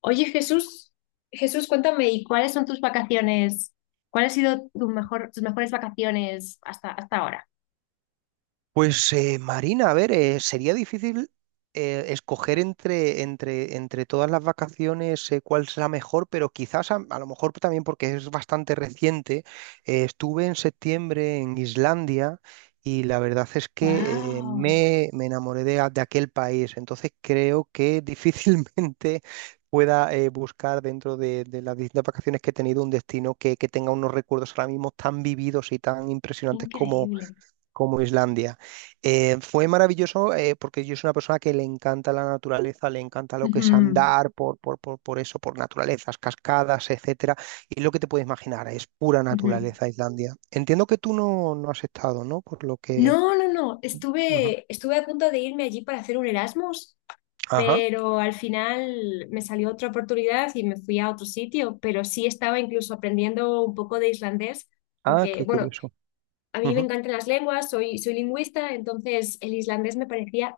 Oye, Jesús, Jesús, cuéntame, ¿y cuáles son tus vacaciones? ¿Cuál ha sido tu mejores vacaciones hasta ahora? Pues Marina, a ver, sería difícil escoger entre todas las vacaciones cuál es la mejor, pero quizás a lo mejor también porque es bastante reciente. Estuve en septiembre en Islandia y la verdad es que ¡Wow! Me enamoré de aquel país, entonces creo que difícilmente pueda buscar dentro de las distintas vacaciones que he tenido un destino que tenga unos recuerdos ahora mismo tan vividos y tan impresionantes Increíble. como Islandia. Fue maravilloso porque yo soy una persona que le encanta la naturaleza, le encanta lo que es Ujú, andar por eso, por naturalezas, cascadas, etcétera. Y lo que te puedes imaginar es pura ujú. naturaleza Islandia. Entiendo que tú no has estado, ¿no? Por lo que... No. Ujú. Estuve a punto de irme allí para hacer un Erasmus, Ajá. pero al final me salió otra oportunidad y me fui a otro sitio, pero sí estaba incluso aprendiendo un poco de islandés, Ah, porque, qué bueno, curioso. a mí me Ujú. encantan las lenguas, soy lingüista, entonces el islandés me parecía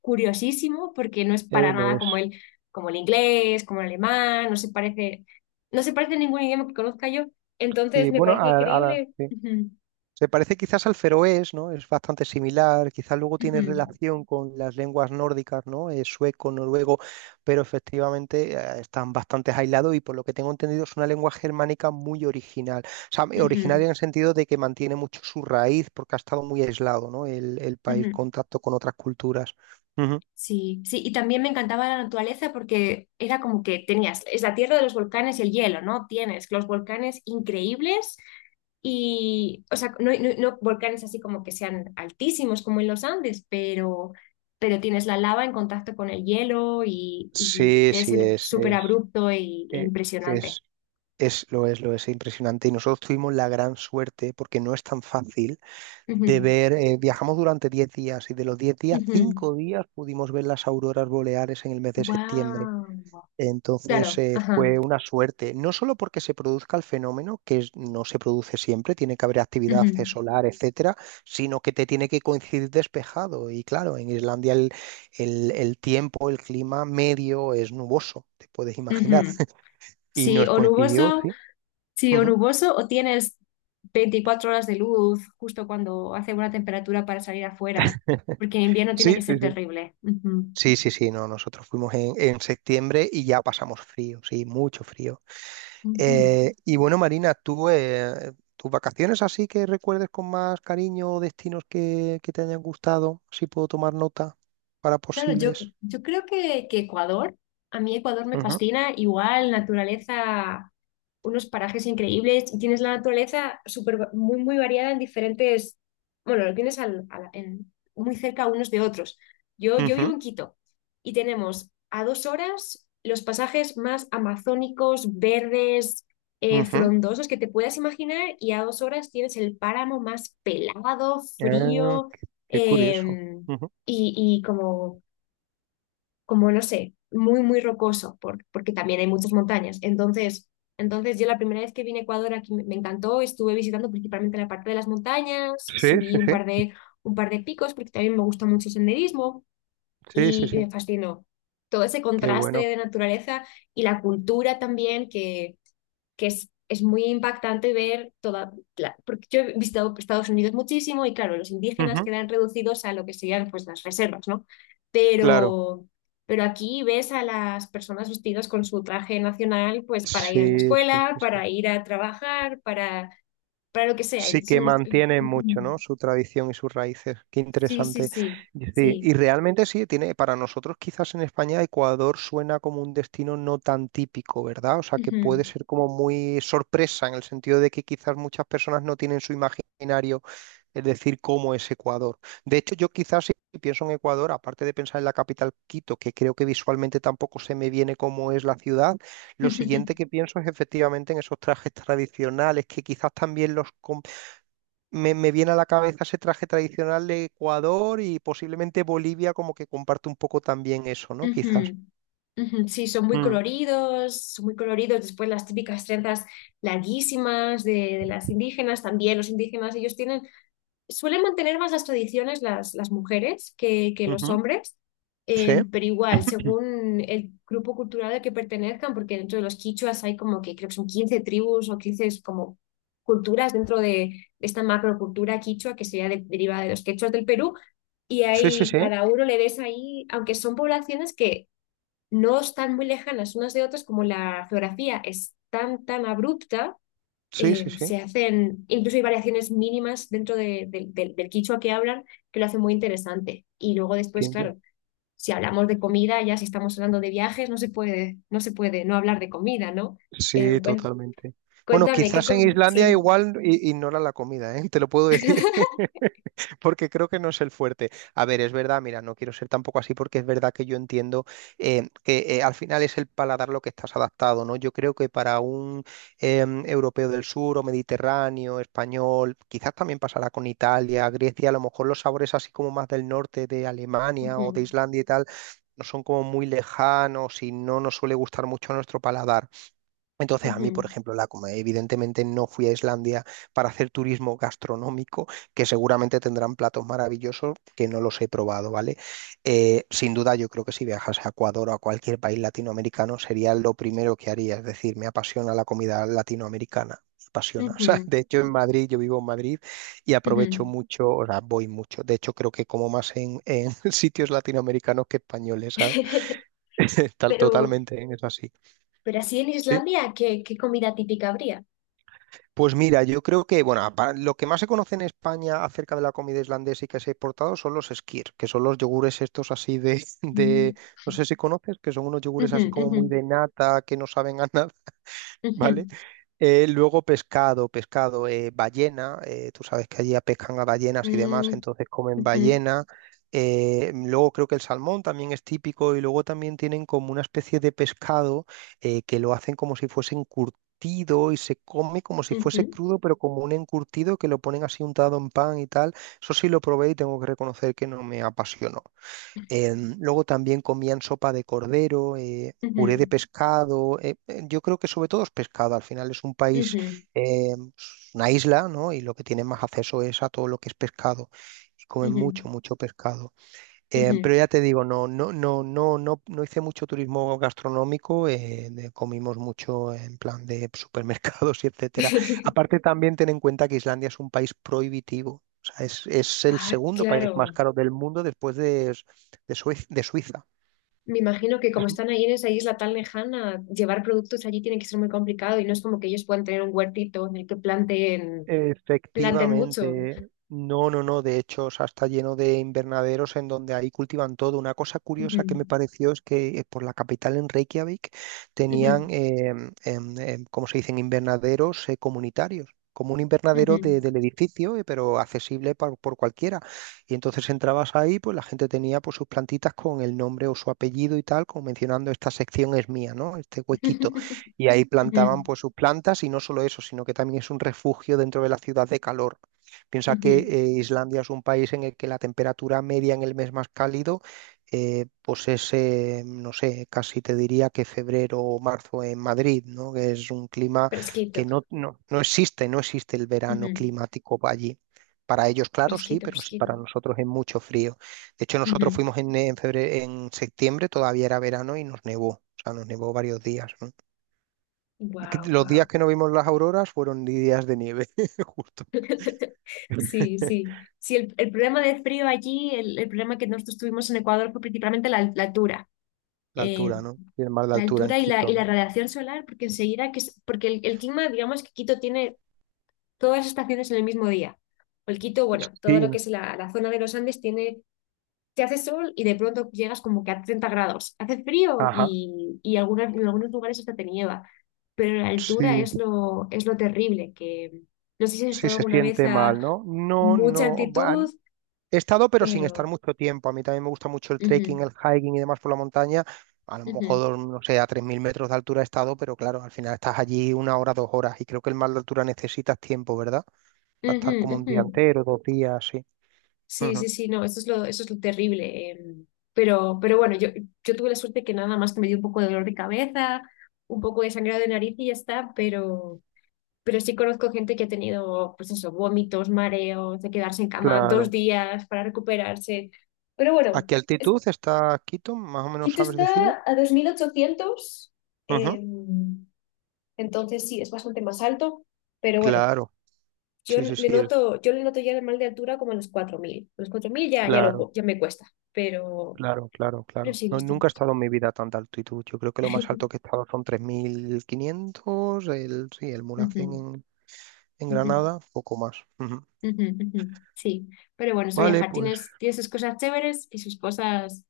curiosísimo porque no es para Lo nada es. como como el inglés, como el alemán, no se parece a ningún idioma que conozca yo. Entonces Sí, me bueno, parece increíble. sí. Se parece quizás al feroés, ¿no? Es bastante similar, quizás luego tiene ujú, relación con las lenguas nórdicas, ¿no? Sueco, noruego, pero efectivamente están bastante aislados y por lo que tengo entendido es una lengua germánica muy original. O sea, ujú, originaria en el sentido de que mantiene mucho su raíz porque ha estado muy aislado, ¿no? El país, ujú. contacto con otras culturas. Ujú. Sí, sí, y también me encantaba la naturaleza porque era como que tenías, es la tierra de los volcanes y el hielo, ¿no? Tienes los volcanes increíbles y, o sea, no volcanes así como que sean altísimos como en los Andes, pero tienes la lava en contacto con el hielo y Sí, debe sí, ser súper es, abrupto e e- impresionante. es, es, lo es, lo es, impresionante. Y nosotros tuvimos la gran suerte, porque no es tan fácil, de ver, viajamos durante 10 días y de los 10 días, 5 días pudimos ver las auroras boreales en el mes de septiembre. Wow. Entonces Claro, ajá. fue una suerte, no solo porque se produzca el fenómeno, no se produce siempre, tiene que haber actividad ujú, solar, etcétera, sino que te tiene que coincidir despejado. Y claro, en Islandia el tiempo, el clima medio es nuboso, te puedes imaginar. ujú. Y Sí, nos o coincidió, nuboso sí. Sí, o Ujú. nuboso, o tienes 24 horas de luz justo cuando hace buena temperatura para salir afuera, porque en invierno tiene Sí, que sí, ser sí. terrible. Ujú, Sí, sí, sí, no, nosotros fuimos en septiembre y ya pasamos frío, sí, mucho frío. ujú. Y bueno, Marina, ¿tú, tus vacaciones así que recuerdes con más cariño o destinos que te hayan gustado? Así puedo tomar nota para Claro, yo, posibles. yo creo que Ecuador, a mí Ecuador me Ujú, fascina, igual naturaleza, unos parajes increíbles, y tienes la naturaleza muy, muy variada en diferentes, bueno, lo tienes muy cerca unos de otros. Yo vivo ujú, en Quito y tenemos a 2 horas los pasajes más amazónicos, verdes, ujú. frondosos que te puedas imaginar y a 2 horas tienes el páramo más pelado, Ah, frío. qué curioso. em, Ujú. y, y como como no sé, muy, muy rocoso, porque también hay muchas montañas. Entonces yo la primera vez que vine a Ecuador aquí me encantó, estuve visitando principalmente la parte de las montañas, Sí, subí sí, sí, un par de picos porque también me gusta mucho el senderismo sí, sí, y sí, me fascinó todo ese qué contraste bueno. de naturaleza y la cultura también que es muy impactante ver porque yo he visitado Estados Unidos muchísimo y claro, los indígenas Ujú, quedan reducidos a lo que serían pues las reservas, ¿no? claro. Pero, pero aquí ves a las personas vestidas con su traje nacional pues para ir a la Sí, sí, escuela, sí, sí. para ir a trabajar, para lo que sea. Sí Entonces que me estoy- mantienen mucho, Ujú. ¿no? Su tradición y sus raíces. Qué Sí, sí, interesante. sí, Y sí, sí. y realmente sí, tiene, para nosotros quizás en España Ecuador suena como un destino no tan típico, ¿verdad? O sea, que puede Ujú. ser como muy sorpresa en el sentido de que quizás muchas personas no tienen su imaginario, es decir, cómo es Ecuador. De hecho, yo quizás si pienso en Ecuador, aparte de pensar en la capital Quito, que creo que visualmente tampoco se me viene cómo es la ciudad, lo siguiente que pienso es efectivamente en esos trajes tradicionales que quizás también me viene a la cabeza ese traje tradicional de Ecuador y posiblemente Bolivia como que comparte un poco también eso, ¿no? Quizás. Ujú, ujú, Sí, son muy Mm, coloridos, son muy coloridos. Después las típicas trenzas larguísimas de las indígenas, también los indígenas, ellos tienen, suelen mantener más las tradiciones las mujeres que los ujú. hombres, Sí, pero igual, según el grupo cultural al que pertenezcan, porque dentro de los quichuas hay como que creo que son 15 tribus o 15 es como culturas de esta macrocultura quichua que sería derivada de los quechuas del Perú. Y sí, sí, ahí sí, cada uno le ves ahí, aunque son poblaciones que no están muy lejanas unas de otras, como la geografía es tan abrupta, sí, sí, sí. se hacen, incluso hay variaciones mínimas dentro del del quichua que hablan que lo hacen muy interesante. Y luego después, Qué claro, si hablamos de comida, ya si estamos hablando de viajes, no se puede no hablar de comida, ¿no? Eh, Sí, cuen- totalmente. Bueno, cuéntame, ¿qué quizás en com- Islandia Sí. igual ignora la comida, ¿eh? Te lo puedo decir, porque creo que no es el fuerte. A ver, es verdad, mira, no quiero ser tampoco así porque es verdad que yo entiendo que al final es el paladar lo que estás adaptado, ¿no? Yo creo que para un europeo del sur o mediterráneo, español, quizás también pasará con Italia, Grecia, a lo mejor los sabores así como más del norte de Alemania o de Ujú, Islandia y tal, no son como muy lejanos y no nos suele gustar mucho a nuestro paladar. Entonces, a mí, por ujú, ejemplo, la comida, evidentemente no fui a Islandia para hacer turismo gastronómico, que seguramente tendrán platos maravillosos que no los he probado, ¿vale? Sin duda, yo creo que si viajas a Ecuador o a cualquier país latinoamericano sería lo primero que haría, es decir, me apasiona la comida latinoamericana. Me apasiona. O sea, ujú, de hecho en Madrid, yo vivo en Madrid y aprovecho ujú. mucho, o sea, voy mucho. De hecho, creo que como más en sitios latinoamericanos que españoles, ¿sabes? Tal, Pero, totalmente, ¿eh? Es así. pero así en ¿Sí? Islandia, ¿qué comida típica habría? Pues mira, yo creo que, bueno, lo que más se conoce en España acerca de la comida islandesa y que se ha exportado son los skyr, que son los yogures estos así de, Mm. no sé si conoces, que son unos yogures Ujú, así como ujú, muy de nata, que no saben a nada, ¿vale? ujú. Luego pescado, pescado, ballena, tú sabes que allí pescan a ballenas y demás, Mm, entonces comen ujú, ballena. Luego creo que el salmón también es típico y luego también tienen como una especie de pescado que lo hacen como si fuese encurtido y se come como si fuese ujú, crudo, pero como un encurtido que lo ponen así untado en pan y tal. Eso sí lo probé y tengo que reconocer que no me apasionó. Luego también comían sopa de cordero, puré de ujú, pescado. Yo creo que sobre todo es pescado. Al final es un país, ujú, eh, es una isla, ¿no? Y lo que tienen más acceso es a todo lo que es pescado. Y comen ujú, mucho, mucho pescado. Ujú. Pero ya te digo, no, no, no, no, no, no hice mucho turismo gastronómico, comimos mucho en plan de supermercados y etcétera. Aparte también ten en cuenta que Islandia es un país prohibitivo, o sea, es el Ah, segundo país más claro. caro del mundo después de Suiza. Me imagino que como están ahí en esa isla tan lejana, llevar productos allí tiene que ser muy complicado y no es como que ellos puedan tener un huertito en el que planten mucho. Efectivamente. No, no, no. De hecho, o sea, está lleno de invernaderos en donde ahí cultivan todo. Una cosa Ujú, curiosa que me pareció es que por la capital en Reykjavik tenían, ujú, ¿cómo se dicen? Invernaderos comunitarios. Como un invernadero ujú, del edificio, pero accesible por cualquiera. Y entonces entrabas ahí, pues la gente tenía pues, sus plantitas con el nombre o su apellido y tal, como mencionando esta sección es mía, ¿no? Este huequito y ahí ujú, plantaban pues sus plantas y no solo eso, sino que también es un refugio dentro de la ciudad de calor. Piensa que ujú. Islandia es un país en el que la temperatura media en el mes más cálido no sé, casi te diría que febrero o marzo en Madrid, ¿no? Que es un clima Fresquito, que no, no, no existe, no existe el verano ujú, climático allí. Para ellos, claro, sí, Fresquito, pero sí fresquito. para nosotros es mucho frío. De hecho, nosotros fuimos en septiembre, todavía era verano y nos nevó, o sea, nos nevó varios días, ¿no? Que Wow, los días wow. que no vimos las auroras fueron días de nieve, justo. Sí, sí. Sí, el problema de frío allí, el problema que nosotros tuvimos en Ecuador fue principalmente la altura. La Eh, altura, ¿no? Y el mar de la altura en altura y Quito, y la ¿no? radiación solar, porque enseguida que es, porque el clima, digamos que Quito tiene todas las estaciones en el mismo día. O el Quito, bueno, todo Sí, lo que es la zona de los Andes tiene te hace sol y de pronto llegas como que a 30 grados. Hace frío ajá. Y en algunos lugares hasta te nieva, pero la altura Sí, es lo terrible, que no sé si has sí estado se alguna vez siente a mal, ¿no? No, mucha no. altitud, He estado, pero sin estar pero... mucho tiempo. A mí también me gusta mucho el trekking, ujú, el hiking y demás por la montaña. A lo ujú, mejor, no sé, a 3.000 metros de altura he estado, pero claro, al final estás allí 1 hora, 2 horas. Y creo que el mar de altura necesitas tiempo, ¿verdad? Para ujú, estar como un ujú. día entero, 2 días, sí. Sí, Ujú. sí, sí, no, eso es lo terrible. Em, pero bueno, yo tuve la suerte que nada más que me dio un poco de dolor de cabeza, un poco de sangrado de nariz y ya está, pero sí conozco gente que ha tenido, pues eso, vómitos, mareos, de quedarse en cama dos Claro. días para recuperarse. Pero ¿A bueno, qué es- altitud está Quito? Más o menos Quito sabes está decirme. a 2.800, Ujú. eh, entonces sí, es bastante más alto, pero bueno, Claro, sí, sí, sí, yo le noto ya el mal de altura como a los 4.000. A los 4000 claro, ya me cuesta, pero, claro, claro, pero claro. sí, no No, nunca he estamos. estado en mi vida a tanta altitud. Yo creo que lo más alto que he estado son 3.500. Sí, el Mulhacén Ujú, en ujú, Granada, poco más. Ujú. ujú, ujú. Sí, pero bueno, eso Vale, viajar. pues. Tiene sus cosas chéveres y sus cosas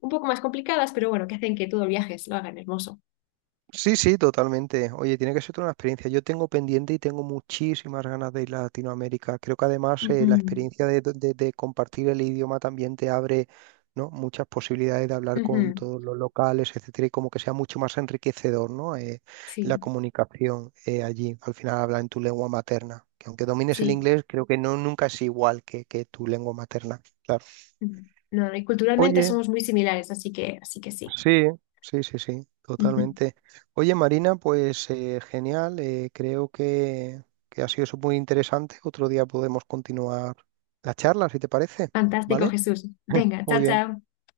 un poco más complicadas, pero bueno, que hacen que todo el viaje se lo hagan hermoso. Sí, sí, totalmente. Oye, tiene que ser toda una experiencia. Yo tengo pendiente y tengo muchísimas ganas de ir a Latinoamérica. Creo que además la experiencia de compartir el idioma también te abre, ¿no? Muchas posibilidades de hablar Ujú, con ujú, todos los locales, etcétera, y como que sea mucho más enriquecedor, ¿no? La Sí, comunicación allí. Al final habla en tu lengua materna, que aunque domines el sí. inglés, creo que no, nunca es igual que tu lengua materna. Claro. ujú. No, y culturalmente Oye. somos muy similares, así que sí. Sí, sí, sí, sí, Ujú. totalmente. Oye, Marina, pues genial, creo que ha sido eso muy interesante. Otro día podemos continuar la charla, si te parece, Fantástico, ¿vale? Jesús. Venga, chao, Muy bien. chao.